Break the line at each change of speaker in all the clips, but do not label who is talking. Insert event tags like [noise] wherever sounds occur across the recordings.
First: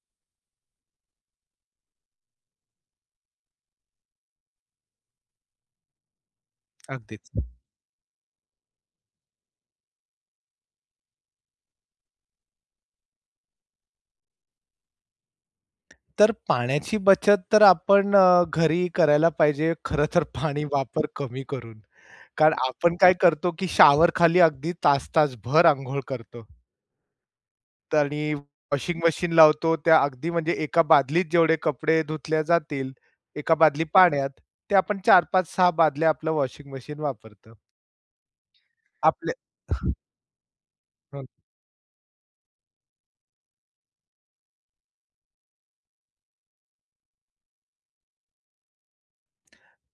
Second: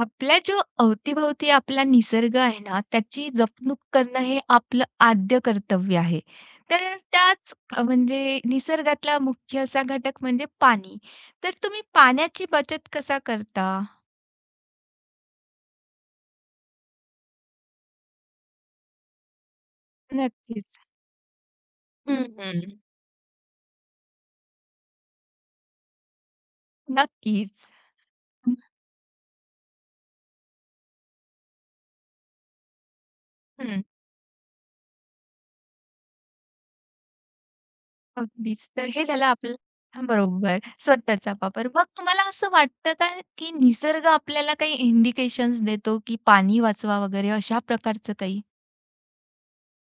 आपल्या जो अवतीभोवती आपला निसर्ग आहे ना, त्याची जपणूक करणं हे आपलं आद्य कर्तव्य आहे. तर
अगदीच.
त्याच म्हणजे निसर्गातला मुख्य असा घटक म्हणजे पाणी. तर तुम्ही पाण्याची बचत कसा करता?
तर पाण्याची बचत तर आपण घरी करायला पाहिजे खरं तर पाणी
नक्कीच.
वापर कमी करून.
हं,
कारण
हं.
आपण काय करतो, की शावर खाली अगदी तास-तासभर अंघोळ करतो
नक्कीच.
तर आणि
हं.
वॉशिंग मशीन लावतो. त्या अगदी म्हणजे एका बादलीत जेवढे कपडे धुतल्या जातील, एका बादली पाण्यात, ते आपण 4, 5, 6 बादल्या आपलं वॉशिंग मशीन वापरतं.
अगदीच. तर हे झालं
आपल्या
आपलं हां, बरोबर.
हं.
स्वतःचा वापर. मग तुम्हाला असं वाटतं का, की निसर्ग आपल्याला काही इंडिकेशन्स देतो, की पाणी वाचवा वगैरे अशा प्रकारचं काही?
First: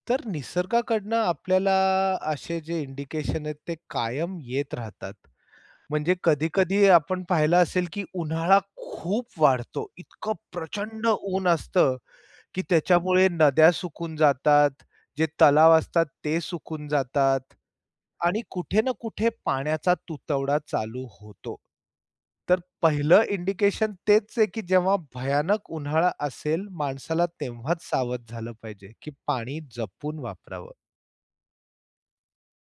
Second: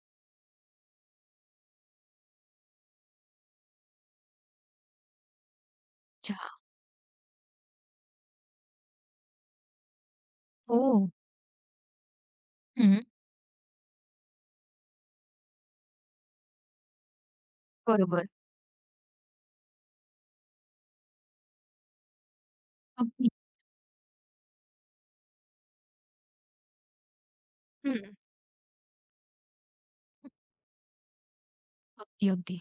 तर निसर्गाकडनं आपल्याला असे जे इंडिकेशन आहेत ते कायम येत राहतात. म्हणजे
अच्छा.
कधी-कधी आपण पाहिलं असेल, की उन्हाळा खूप वाढतो. इतकं
हो.
प्रचंड ऊन असतं, की
हं.
त्याच्यामुळे नद्या सुकून जातात, जे तलाव असतात ते सुकून जातात
बरोबर.
आणि कुठे ना कुठे पाण्याचा तुतवडा चालू होतो. तर पहिलं
अगदी.
इंडिकेशन तेच आहे, की जेव्हा भयानक उन्हाळा असेल माणसाला तेव्हाच
हं.
सावध झालं पाहिजे, की पाणी जपून वापरावं.
अगदी, अगदी.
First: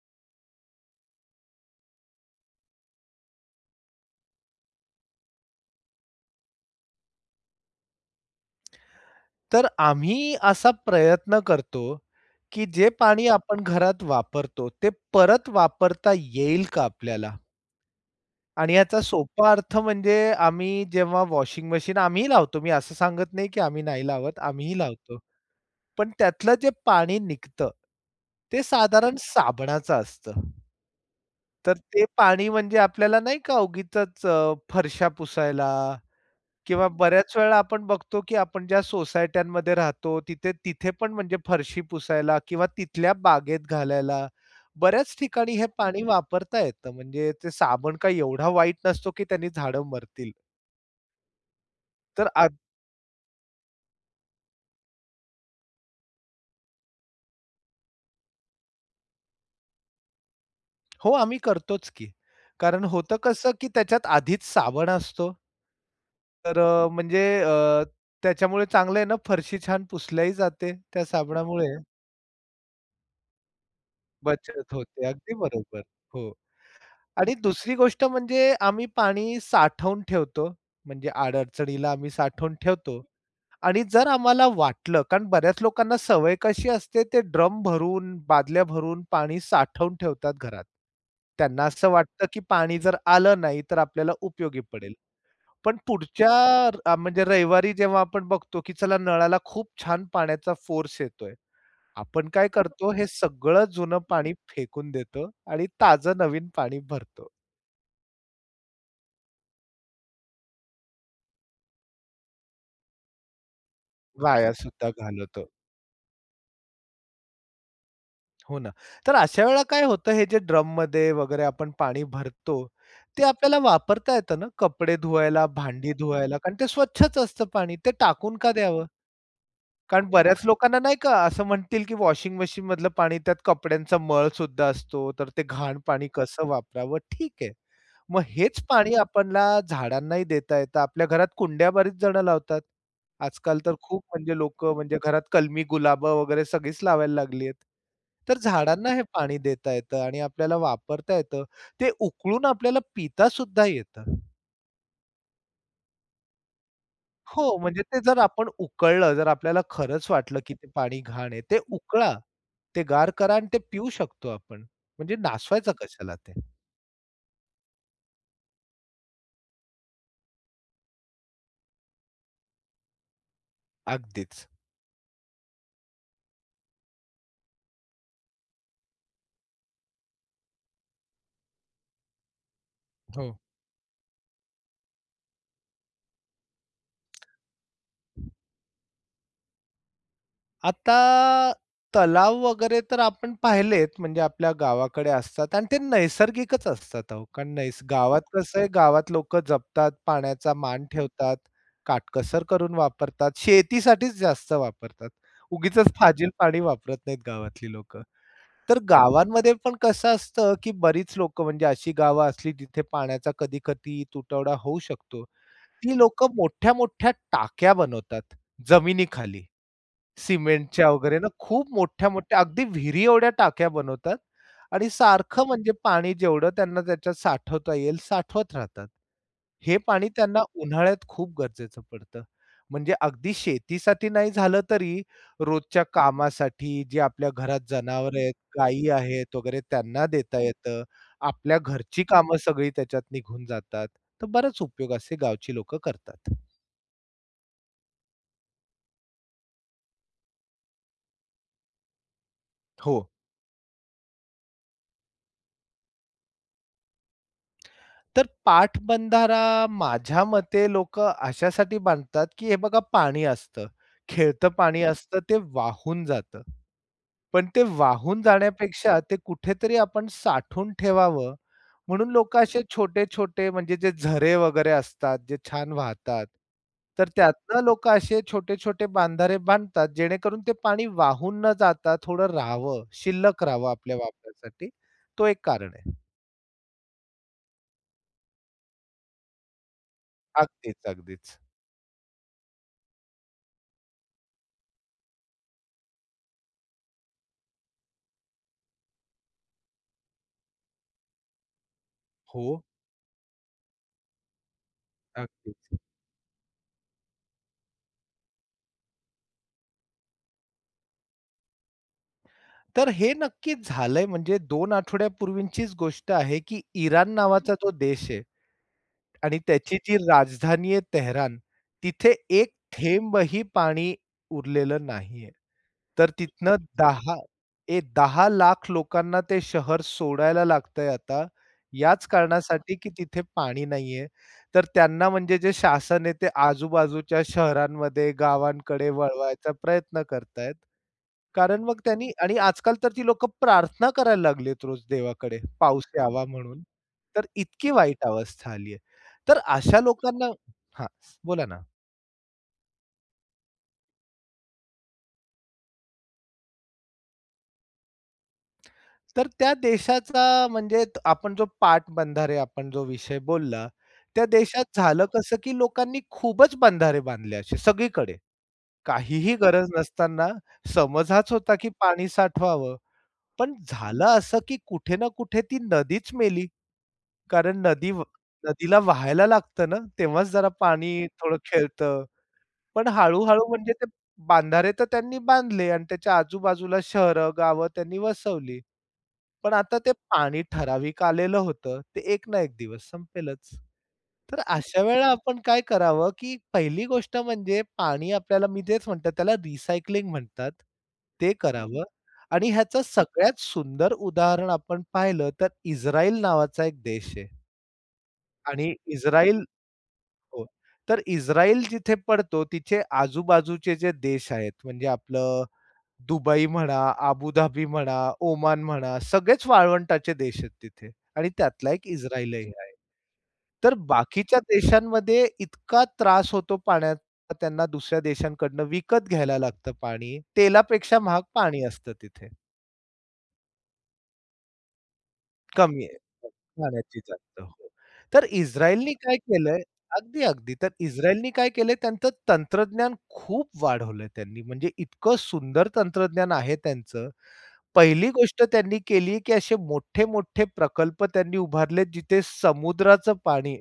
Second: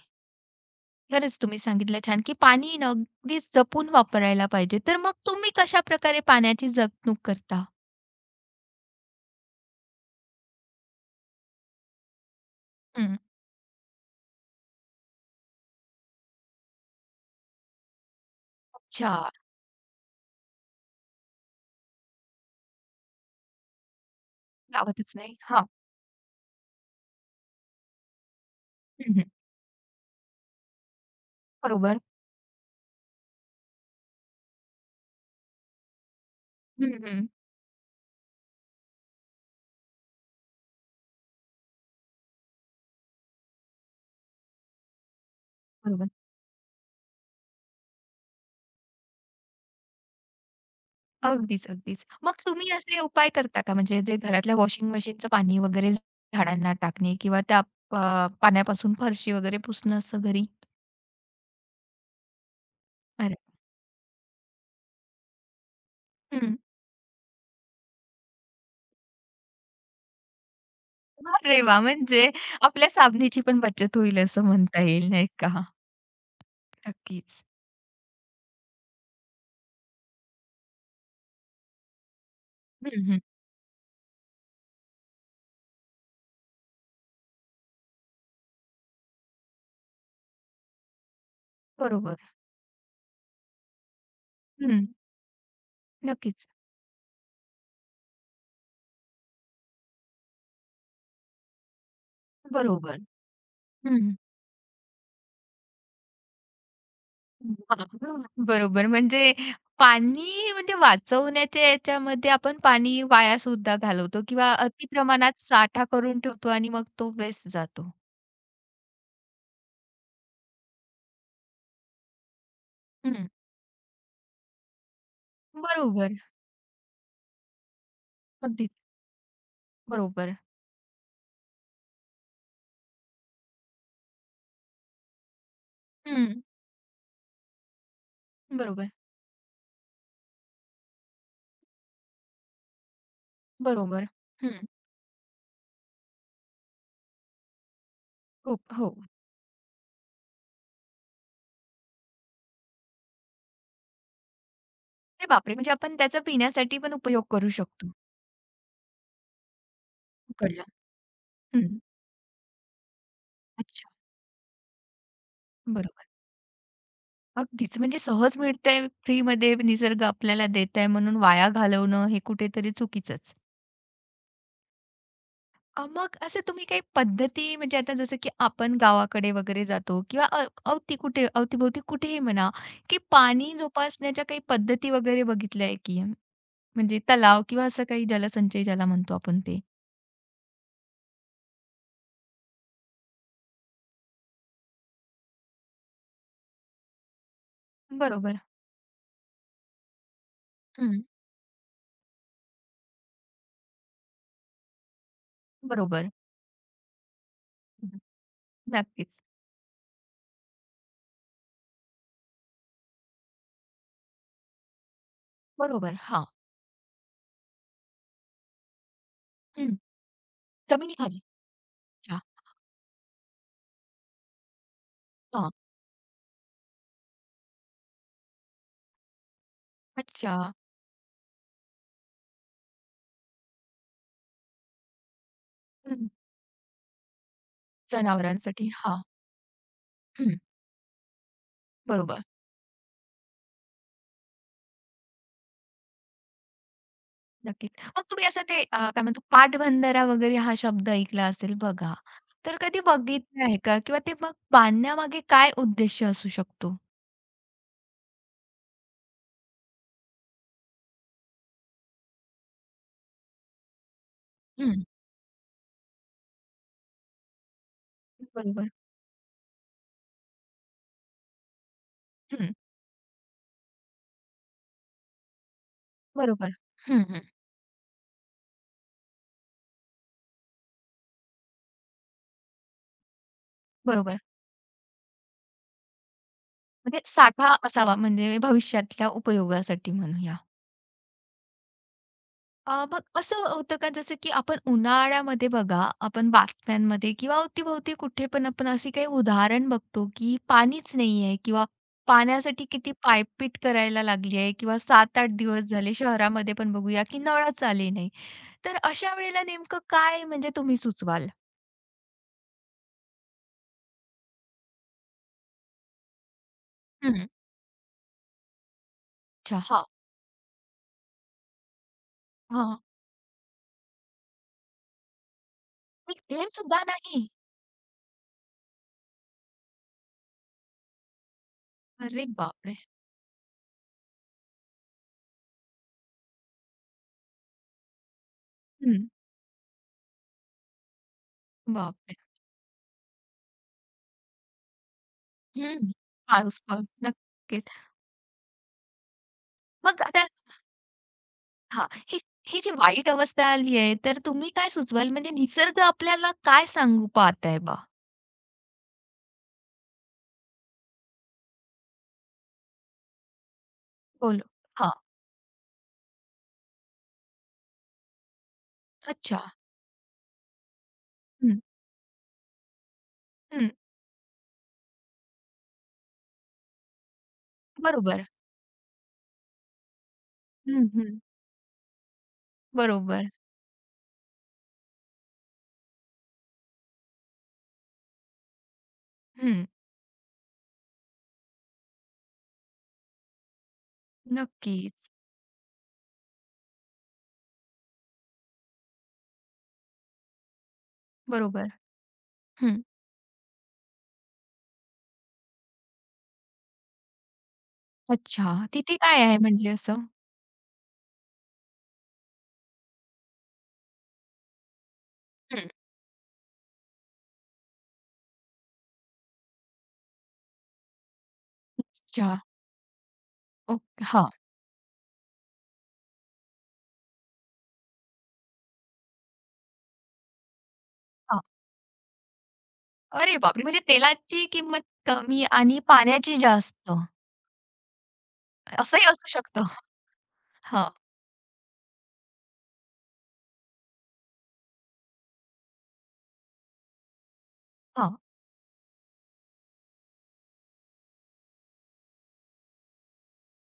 खरंच तुम्ही सांगितलं छान, की पाणी ना अगदीच जपून वापरायला पाहिजे. तर मग तुम्ही कशाप्रकारे पाण्याची जपणूक करता?
तर आम्ही असा प्रयत्न करतो, की जे
हं.
पाणी आपण घरात वापरतो, ते परत वापरता येईल का आपल्याला? आणि याचा
अच्छा,
सोपा अर्थ म्हणजे आम्ही जेव्हा वॉशिंग मशीन आम्हीही लावतो. मी असं सांगत नाही, की आम्ही नाही लावत. आम्हीही
गावातच
लावतो.
नाही. हां.
पण त्यातलं जे पाणी निघतं, ते
हं,
साधारण
हं.
साबणाचं असतं. तर
बरोबर.
ते पाणी म्हणजे आपल्याला नाही का उगीचच फरशा पुसायला किंवा
हं, हं.
बऱ्याच वेळा आपण बघतो, की आपण ज्या सोसायट्यांमध्ये राहतो, तिथे तिथे पण म्हणजे फरशी पुसायला किंवा तिथल्या बागेत घालायला, बऱ्याच ठिकाणी हे पाणी
बरोबर.
वापरता येतं. म्हणजे ते साबण काही एवढा वाईट नसतो, की त्यांनी झाडं मरतील.
अगदीच, अगदीच.
तर
मग
आ
तुम्ही असे उपाय करता का? म्हणजे जे घरातल्या वॉशिंग मशीनचं पाणी वगैरे झाडांना टाकणे किंवा त्या पाण्यापासून फरशी वगैरे पुसणं असं घरी?
हो, आम्ही करतोच की. कारण होतं
अरे
कसं, की त्याच्यात आधीच साबण असतो.
हं.
तर त्याच्यामुळे चांगलं आहे ना, फरशी छान पुसल्याही जाते त्या
अरे
साबणामुळे.
वाह! म्हणजे आपल्या साबणाची पण बचत होईल असं
बचत
म्हणता
होते.
येईल, नाही
अगदी
का?
बरोबर. हो. आणि
नक्कीच.
दुसरी गोष्ट म्हणजे आम्ही पाणी साठवून ठेवतो. म्हणजे अडचणीला आम्ही साठवून ठेवतो.
हं, हं.
आणि जर आम्हाला वाटलं, कारण बऱ्याच लोकांना सवय कशी असते, ते ड्रम भरून, बादल्या भरून पाणी साठवून ठेवतात घरात. त्यांना असं
बरोबर.
वाटतं, की पाणी जर आलं नाही, तर आपल्याला उपयोगी
हं.
पडेल. पण पुढच्या
नक्कीच.
र- अ, म्हणजे रविवारी जेव्हा आपण बघतो, की चला नळाला खूप छान पाण्याचा फोर्स येतोय. आपण काय करतो,
बरोबर.
हे सगळं जुनं
हं.
पाणी फेकून देतो आणि ताजं नवीन पाणी
[unintelligible]
भरतो.
[laughs] बरोबर. म्हणजे पाणी म्हणजे वाचवण्याच्या याच्यामध्ये आपण पाणी वायासुद्धा घालवतो
वाया
किंवा अति
सुद्धा
प्रमाणात
घालवतो.
साठा करून ठेवतो आणि मग तो वेस्ट जातो.
हो ना. तर अशा वेळेला काय होतं हे जे ड्रममध्ये वगैरे आपण पाणी भरतो, ते
हं.
आपल्याला वापरता येतं ना, कपडे धुवायला, भांडी
बरोबर.
धुवायला कारण ते स्वच्छच असतं पाणी. ते टाकून का
अगदीच.
द्यावं? कारण
बरोबर.
बऱ्याच लोकांना नाही का असं म्हणतील, की वॉशिंग मशीनमधलं पाणी त्यात कपड्यांचा मळ सुद्धा असतो, तर ते घाण पाणी
हं.
कसं वापरावं? ठीक आहे. मग हेच
बरोबर.
पाणी आपणला झाडांनाही देता येतं. आपल्या घरात कुंड्या बरीच जणं लावतात. आजकाल तर खूप
बरोबर.
म्हणजे
हं.
लोकं म्हणजे घरात कलमी गुलाबं वगैरे सगळीच लावायला लागली आहेत. तर
खूप.
झाडांना
हो.
हे पाणी देता येतं आणि आपल्याला वापरता येतं. ते उकळून आपल्याला पिता सुद्धा येतं.
अरे बापरे! म्हणजे आपण त्याचा पिण्यासाठी पण उपयोग करू
हो, म्हणजे
शकतो.
ते जर आपण उकळलं, जर आपल्याला खरंच वाटलं, की
उकळला.
ते पाणी घाण आहे, ते
हं.
उकळा. ते गार करा आणि ते पिऊ
अच्छा.
शकतो आपण. म्हणजे नासवायचं
बरोबर.
कशाला ते?
अगदीच. म्हणजे सहज मिळतंय, फ्रीमध्ये निसर्ग आपल्याला देत आहे म्हणून वाया घालवणं हे कुठेतरी चुकीचंच.
अगदीच.
मग असं तुम्ही काही पद्धती म्हणजे आता जसं की आपण गावाकडे वगैरे जातो किंवा अवती कुठे अवतीभोवती कुठेही म्हणा, की
हो.
पाणी जोपासण्याच्या काही पद्धती वगैरे बघितल्या आहे की? म्हणजे तलाव किंवा असं काही जलसंचय ज्याला म्हणतो आपण ते.
आता तलाव वगैरे तर आपण पाहिलेत, म्हणजे आपल्या गावाकडे असतात आणि ते नैसर्गिकच असतात अहो. कारण गावात
बरोबर.
कसं आहे, गावात लोकं जपतात, पाण्याचा मान
हं.
ठेवतात, काटकसर करून वापरतात, शेतीसाठीच जास्त वापरतात. उगीचच
बरोबर.
फाजील पाणी वापरत नाहीत गावातली
हं.
लोकं. तर
नक्कीच.
गावांमध्ये पण कसं असतं, की बरीच लोकं म्हणजे अशी गावं असली जिथे पाण्याचा कधी-कधी तुटवडा होऊ शकतो.
बरोबर.
ती
हां.
लोकं मोठ्या-मोठ्या टाक्या बनवतात जमिनीखाली.
हं.
सिमेंटच्या वगैरे
जमिनीखाली.
ना, खूप
अच्छा.
मोठ्या-मोठ्या अगदी विहिरी एवढ्या टाक्या बनवतात आणि सारखं
हां.
म्हणजे पाणी जेवढं त्यांना त्याच्यात साठवता येईल साठवत राहतात. हे पाणी
अच्छा.
त्यांना उन्हाळ्यात खूप गरजेचं पडतं. म्हणजे अगदी शेतीसाठी नाही झालं तरी रोजच्या
हं.
कामासाठी जे आपल्या घरात जनावरं आहेत,
जनावरांसाठी.
गायी
हां.
आहेत वगैरे त्यांना
हं.
देता येतं. आपल्या घरची
बरोबर.
कामं सगळी त्याच्यात निघून जातात. तर बराच उपयोग असे गावची लोकं करतात.
नक्कीच. मग तुम्ही असं ते काय म्हणतो पाटबंधारा वगैरे हा शब्द ऐकला असेल बघा. तर कधी
हो.
बघितलं आहे का? किंवा ते मग बांधण्यामागे काय उद्देश असू शकतो?
तर पाटबंधारा माझ्या मते लोकं अशासाठी बांधतात, की हे बघा पाणी असतं, खेळतं पाणी
हं,
हो. असतं ते वाहून जातं. पण ते वाहून
बरोबर.
जाण्यापेक्षा ते कुठेतरी आपण साठवून ठेवावं म्हणून लोकं
हं,
असे छोटे-छोटे म्हणजे जे झरे वगैरे असतात, जे छान वाहतात.
बरोबर. हं,
तर
हं.
त्यातनं लोकं असे छोटे-छोटे बांधारे बांधतात, जेणेकरून ते पाणी वाहून न जाता थोडं राहावं, शिल्लक राहावं आपल्या
बरोबर.
वापरासाठी. तो एक कारण आहे.
म्हणजे साठा असावा म्हणजे भविष्यातल्या उपयोगासाठी म्हणूया.
अगदीच, अगदीच.
मग असं होतं का जसं की आपण उन्हाळ्यामध्ये बघा, आपण बातम्यांमध्ये किंवा अवती कुठे पण आपण अशी काही उदाहरण बघतो, की पाणीच नाही आहे किंवा
हो,
पाण्यासाठी किती पायपीट करायला लागली आहे किंवा 7-8 दिवस
अगदीच.
झाले शहरामध्ये पण बघूया, की नळच आले नाही. तर अशा वेळेला नेमकं काय म्हणजे तुम्ही सुचवाल?
तर हे नक्कीच झालंय म्हणजे 2 आठवड्यापूर्वीचीच गोष्ट आहे, की इराण
हं.
नावाचा जो देश आहे, आणि त्याची
चहा.
जी राजधानी आहे तेहरान, तिथे एक
हां.
थेंबही पाणी उरलेलं नाहीये. तर
एक थेंब
तिथनं
सुद्धा
10
नाही.
ए 10 लाख लोकांना ते शहर सोडायला लागतंय आता, याच
अरे
कारणासाठी
बापरे!
की तिथे पाणी नाहीये. तर त्यांना म्हणजे जे शासन आहे ते आजूबाजूच्या शहरांमध्ये, गावांकडे
हं.
वळवायचा प्रयत्न करतायत. कारण मग त्यांनी
बापरे!
आणि आजकाल तर ती लोकं प्रार्थना करायला लागलेत रोज देवाकडे,
हं.
पाऊस यावा
पाऊस
म्हणून.
पण
तर
नक्कीच.
इतकी वाईट अवस्था आली तर अशा
मग
लोकांना हां, बोला ना.
हां. ही ही जी वाईट अवस्था आली आहे, तर तुम्ही काय सुचवाल? म्हणजे निसर्ग आपल्याला काय सांगू पाहत आहे बा?
तर त्या देशाचा म्हणजे आपण जो पाटबंधारे आपण जो विषय बोलला, त्या
बोल
देशात
हां.
झालं कसं, की लोकांनी खूपच बंधारे बांधले असे सगळीकडे. काहीही
अच्छा.
गरज नसताना समज हाच होता,
हं,
की पाणी साठवावं. पण
हं.
झालं असं, की कुठे ना कुठे ती नदीच मेली. कारण
बरोबर.
नदीला वाहायला लागतं ना, तेव्हाच जरा
हं,
पाणी
हं.
थोडं खेळतं. पण
बरोबर.
हळू-हळू म्हणजे ते बांधारे तर त्यांनी बांधले आणि त्याच्या आजूबाजूला शहरं, गावं त्यांनी वसवली. पण
हं.
आता ते पाणी ठराविक आलेलं होतं. ते एक ना एक दिवस संपेलच. तर अशा वेळेला
नक्कीच.
आपण काय करावं, की पहिली गोष्ट म्हणजे पाणी आपल्याला मी तेच म्हणतो त्याला रिसायकलिंग म्हणतात. ते
बरोबर.
करावं आणि
हं.
ह्याचं सगळ्यात सुंदर उदाहरण आपण पाहिलं तर इस्रायल नावाचा एक देश आहे
अच्छा.
आणि
तिथे काय आहे
इस्रायल
म्हणजे असं?
हो. तर इस्राईल जिथे पडतो तिथे आजूबाजूचे जे देश आहेत म्हणजे आपलं
हं.
दुबई म्हणा, अबुधाबी म्हणा, ओमान म्हणा, सगळेच वाळवंटाचे देश आहेत तिथे आणि त्यातला एक
अच्छा.
इस्राईलही आहे. तर
ओके. हां,
बाकीच्या देशांमध्ये इतका त्रास होतो पाण्याचा त्यांना दुसऱ्या देशांकडनं विकत घ्यायला लागतं पाणी. तेलापेक्षा महाग
हां.
पाणी असतं तिथे.
अरे बापरे! म्हणजे तेलाची किंमत कमी आणि
कमी
पाण्याची जास्त
पाण्याची जास्त हो. तर इस्रायलनी
असंही
काय
असू
केलंय
शकतं.
अगदी, अगदी. तर
हां,
इस्रायलनी काय केलंय त्यांचं तंत्रज्ञान खूप वाढवलंय त्यांनी. म्हणजे इतकं सुंदर तंत्रज्ञान आहे त्यांचं. पहिली
हां,
गोष्ट त्यांनी केली, की असे मोठे-मोठे प्रकल्प त्यांनी उभारले, जिथे समुद्राचं पाणी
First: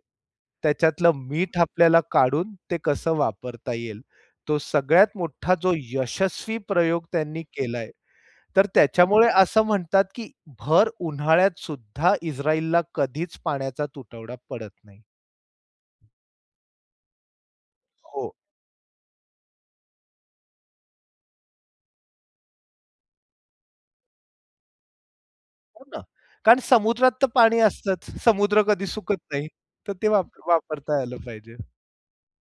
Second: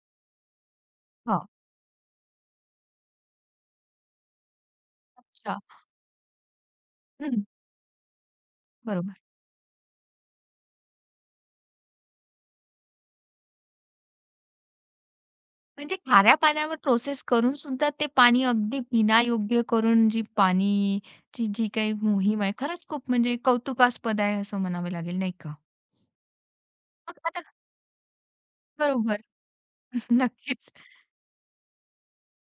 त्याच्यातलं
हां.
मीठ आपल्याला काढून ते कसं वापरता येईल. तो सगळ्यात मोठा
अच्छा.
जो यशस्वी प्रयोग त्यांनी
हं.
केलाय, तर
बरोबर.
त्याच्यामुळे असं म्हणतात, की भर उन्हाळ्यात सुद्धा इस्रायलला कधीच पाण्याचा तुटवडा पडत नाही.
म्हणजे खाऱ्या पाण्यावर प्रोसेस करून सुद्धा ते
हो.
पाणी अगदी पिण्यायोग्य करून जी पाणीची जी काही मोहीम आहे, खरंच खूप म्हणजे कौतुकास्पद आहे असं म्हणावं लागेल, नाही का?
हो ना. कारण समुद्रात
मग
तर
आता
पाणी असतंच. समुद्र कधी
बरोबर.
सुकत नाही. तर ते
[laughs] नक्कीच.
वापरता आलं पाहिजे.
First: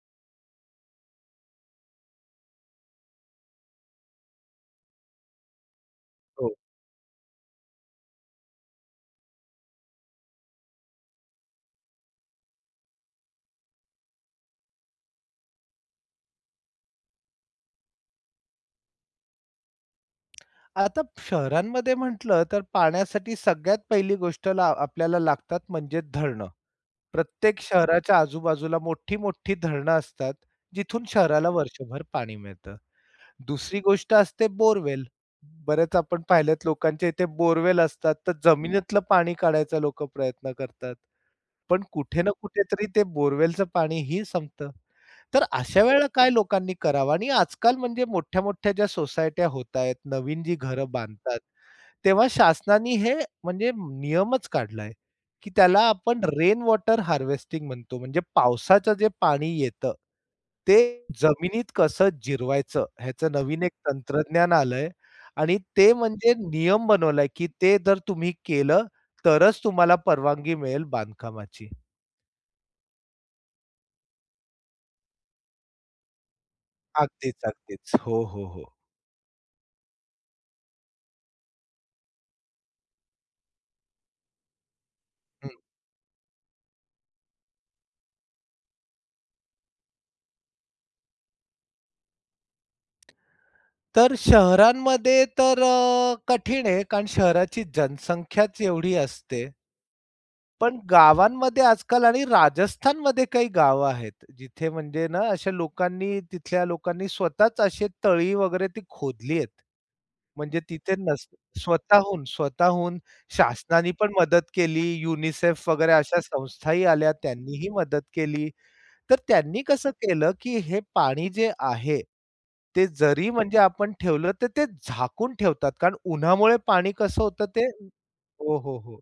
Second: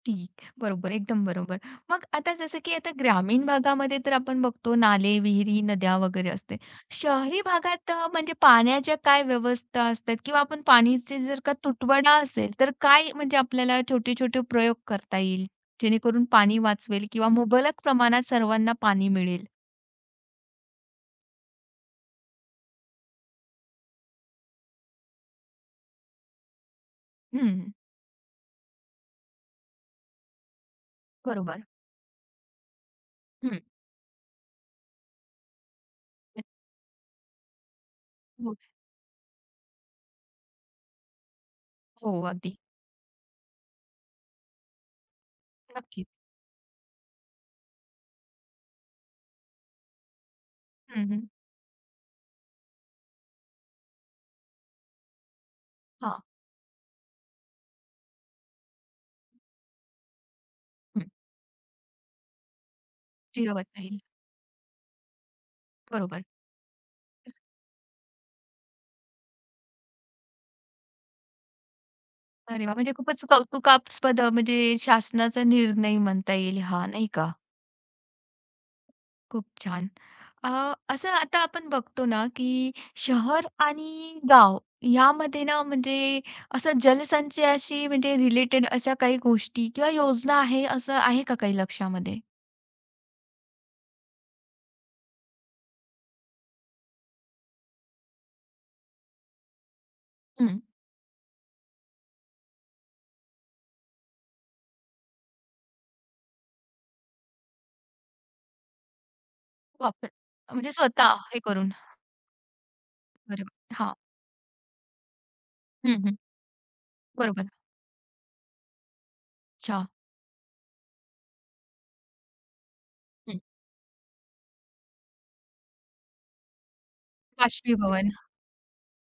ठीक. बरोबर, एकदम बरोबर. मग आता जसं की आता ग्रामीण भागामध्ये तर आपण बघतो नाले, विहिरी, नद्या वगैरे
हो.
असते. शहरी भागात म्हणजे पाण्याच्या काय व्यवस्था असतात किंवा आपण पाणीचे जर का तुटवडा असेल, तर काय म्हणजे आपल्याला छोटे-छोटे प्रयोग करता येईल, जेणेकरून पाणी वाचवेल किंवा मुबलक प्रमाणात सर्वांना पाणी मिळेल?
आता शहरांमध्ये म्हटलं तर पाण्यासाठी सगळ्यात पहिली गोष्ट ला आपल्याला लागतात म्हणजे धरणं.
हं,
प्रत्येक शहराच्या आजूबाजूला मोठी-मोठी धरणं असतात, जिथून शहराला
बरोबर.
वर्षभर पाणी मिळतं.
हं.
दुसरी गोष्ट असते बोरवेल. बरेच आपण पाहिलेत लोकांच्या इथे बोरवेल असतात, तर हं.
हो,
जमिनीतलं पाणी काढायचा लोकं प्रयत्न करतात. पण
हो,
कुठे ना
अगदी.
कुठेतरी ते बोरवेलचं पाणीही संपतं. तर अशा वेळेला
नक्कीच.
काय लोकांनी करावं आणि आजकाल म्हणजे मोठ्या-मोठ्या ज्या सोसायट्या होत आहेत, नवीन जी घरं
हं, हं.
बांधतात तेव्हा शासनाने हे म्हणजे नियमच काढलाय, की त्याला
हां.
आपण रेन वॉटर हार्वेस्टिंग म्हणतो. म्हणजे पावसाचं जे पाणी येतं, ते
हं.
जमिनीत कसं जिरवायचं ह्याचं नवीन एक
जिरवता येईल.
तंत्रज्ञान आलंय आणि ते
बरोबर.
म्हणजे नियम बनवलाय, की ते जर तुम्ही केलं तरच तुम्हाला परवानगी मिळेल बांधकामाची.
अरे वाह! म्हणजे खूपच कौतुकास्पद म्हणजे शासनाचा निर्णय म्हणता येईल हा, नाही का?
अगदीच, अगदीच. हो, हो, हो.
खूप छान. अ, असं आता आपण बघतो ना, की शहर आणि गाव यामध्ये
हं.
ना, म्हणजे असं जलसंचयाशी म्हणजे रिलेटेड अशा काही गोष्टी किंवा योजना आहे, असं आहे का काही लक्षामध्ये?
तर शहरांमध्ये तर कठीण आहे कारण शहराची जनसंख्याच एवढी असते
हं.
पण गावांमध्ये आजकाल आणि राजस्थानमध्ये काही गावं आहेत, जिथे म्हणजे ना अशा लोकांनी तिथल्या लोकांनी स्वतःच असे तळी वगैरे ती खोदली आहेत.
वापर
म्हणजे
म्हणजे
तिथे
स्वतः
नस
हे करून.
स्वतःहून, स्वतःहून
बरोबर.
शासनाने
हां.
पण मदत केली, युनिसेफ वगैरे
हं, हं.
अशा संस्थाही आल्या,
बरोबर.
त्यांनीही मदत केली. तर त्यांनी
अच्छा.
कसं केलं, की हे पाणी जे आहे, ते जरी
हं.
म्हणजे आपण ठेवलं तर ते झाकून ठेवतात. कारण उन्हामुळे पाणी कसं होतं ते
बाष्पीभवन.
हो, हो, हो.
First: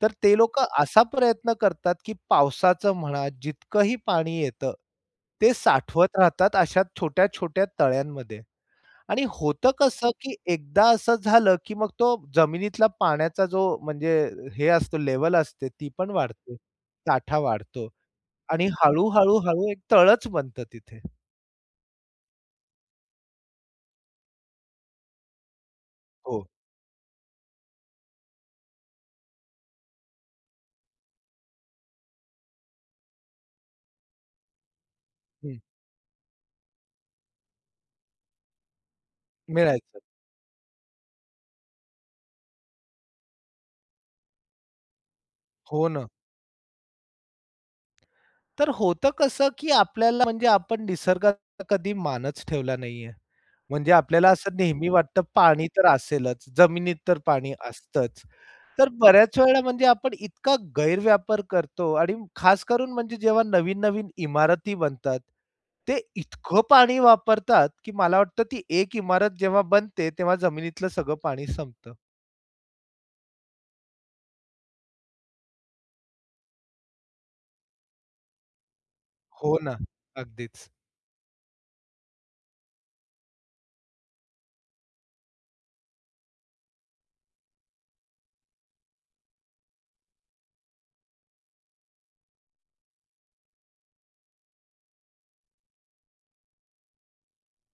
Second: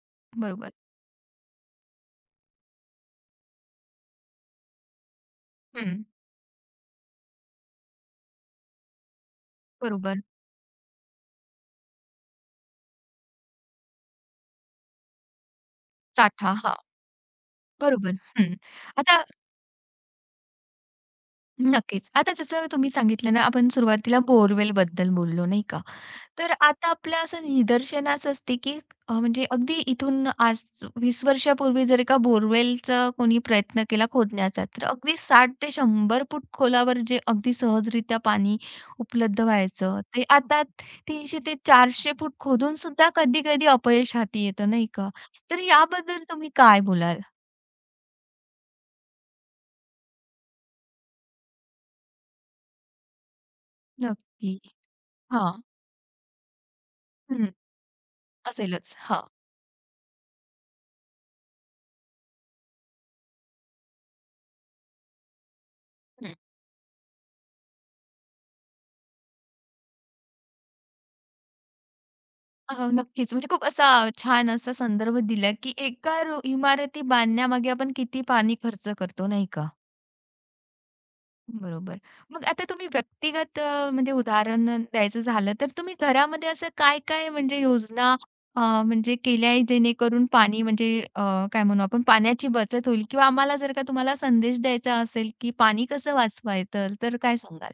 तर ते लोकं
बरोबर.
असा प्रयत्न करतात, की पावसाचं म्हणा, जितकंही पाणी येतं, ते
हं.
साठवत राहतात अशा छोट्या-छोट्या तळ्यांमध्ये. आणि होतं कसं,
बरोबर.
की एकदा असं झालं, की मग तो जमिनीतला पाण्याचा जो म्हणजे हे असतो लेवल असते, ती पण
साठा.
वाढते.
हां.
साठा वाढतो
बरोबर. हं.
आणि हळू
आता
हळू एक तळच बनतं तिथे.
नक्कीच. आता जसं तुम्ही सांगितलं ना, आपण सुरुवातीला बोअरवेलबद्दल बोललो, नाही का?
हो.
तर आता आपलं असं निदर्शनास असते, की म्हणजे अगदी इथून आज 20 वर्षापूर्वी जर का बोअरवेलचा कोणी प्रयत्न केला खोदण्याचा, तर अगदी 60
हं.
ते 100 फूट खोलावर जे अगदी सहजरित्या पाणी उपलब्ध
मिळायचं.
व्हायचं, ते आता 300 ते 400 फूट खोदून सुद्धा कधी-कधी अपयश हाती येतं, नाही का? तर
हो ना.
याबद्दल तुम्ही काय बोलाल?
तर होतं कसं, की आपल्याला म्हणजे आपण निसर्गाचा कधी मानच ठेवला नाहीये. म्हणजे आपल्याला
नक्की.
असं नेहमी वाटतं
हां.
पाणी तर असेलच, जमिनीत तर
हं.
पाणी असतंच. तर
असेलच. हां.
बऱ्याच वेळेला म्हणजे आपण इतका गैरव्यापार करतो आणि खास करून म्हणजे जेव्हा नवीन-नवीन इमारती बनतात, ते इतकं पाणी वापरतात, की मला वाटतं ती एक इमारत जेव्हा बनते, तेव्हा जमिनीतलं सगळं पाणी संपतं.
हो, नक्कीच. म्हणजे खूप असा छान असा संदर्भ दिला, की एका रो इमारती बांधण्यामागे आपण किती पाणी खर्च करतो, नाही
हो
का?
ना. अगदीच.
बरोबर. मग आता तुम्ही व्यक्तिगत म्हणजे उदाहरण द्यायचं झालं, तर तुम्ही घरामध्ये असं काय-काय म्हणजे योजना अ, म्हणजे केल्या आहे, जेणेकरून पाणी म्हणजे अ, काय म्हणू आपण, पाण्याची बचत होईल किंवा आम्हाला जर का तुम्हाला संदेश द्यायचा असेल, की पाणी कसं वाचवायचं, तर काय सांगाल?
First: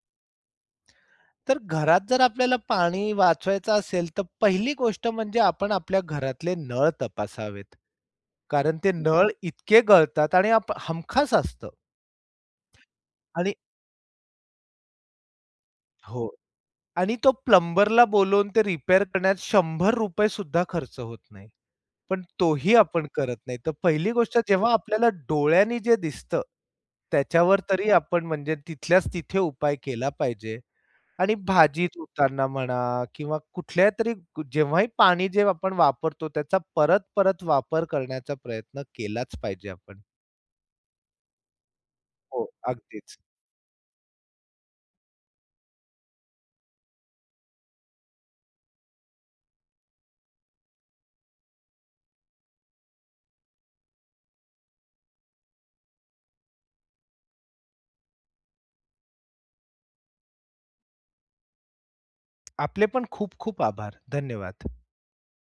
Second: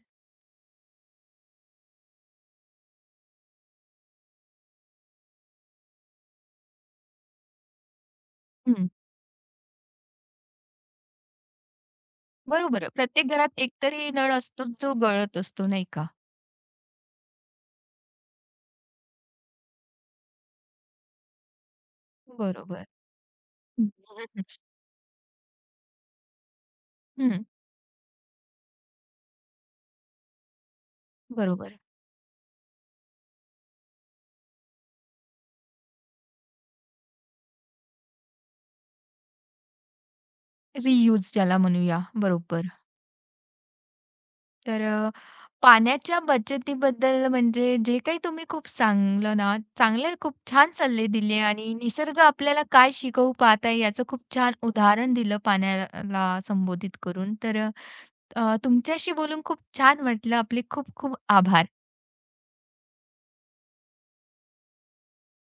तर घरात जर आपल्याला पाणी वाचवायचं असेल, तर पहिली गोष्ट म्हणजे आपण आपल्या घरातले नळ तपासावेत. कारण
हं,
ते नळ इतके गळतात आणि हमखास असतं
बरोबर प्रत्येक
आणि
घरात एकतरी नळ असतोच, जो गळत असतो, नाही का?
हो. आणि तो प्लंबरला बोलवून ते रिपेअर करण्यात ₹100 सुद्धा खर्च होत नाही. पण तोही
बरोबर.
आपण करत नाही. तर
हं.
पहिली गोष्ट जेव्हा आपल्याला डोळ्यांनी जे दिसतं,
हं,
त्याच्यावर तरी आपण म्हणजे तिथल्याच तिथे उपाय केला पाहिजे. आणि
बरोबर.
भाजी धुताना म्हणा किंवा कुठल्यातरी जेव्हाही पाणी जे आपण वापरतो त्याचा परत परत वापर करण्याचा प्रयत्न केलाच पाहिजे आपण.
रियूज ज्याला म्हणूया,
हो.
बरोबर.
अगदीच.
तर पाण्याच्या बचतीबद्दल म्हणजे जे काही तुम्ही खूप चांगलं ना, चांगले खूप छान सल्ले दिले आणि निसर्ग आपल्याला काय शिकवू पाहत आहे याचं खूप छान उदाहरण दिलं पाण्याला संबोधित करून. तर तुमच्याशी बोलून खूप छान वाटलं. आपले खूप खूप आभार.
आपले पण खूप खूप आभार. धन्यवाद.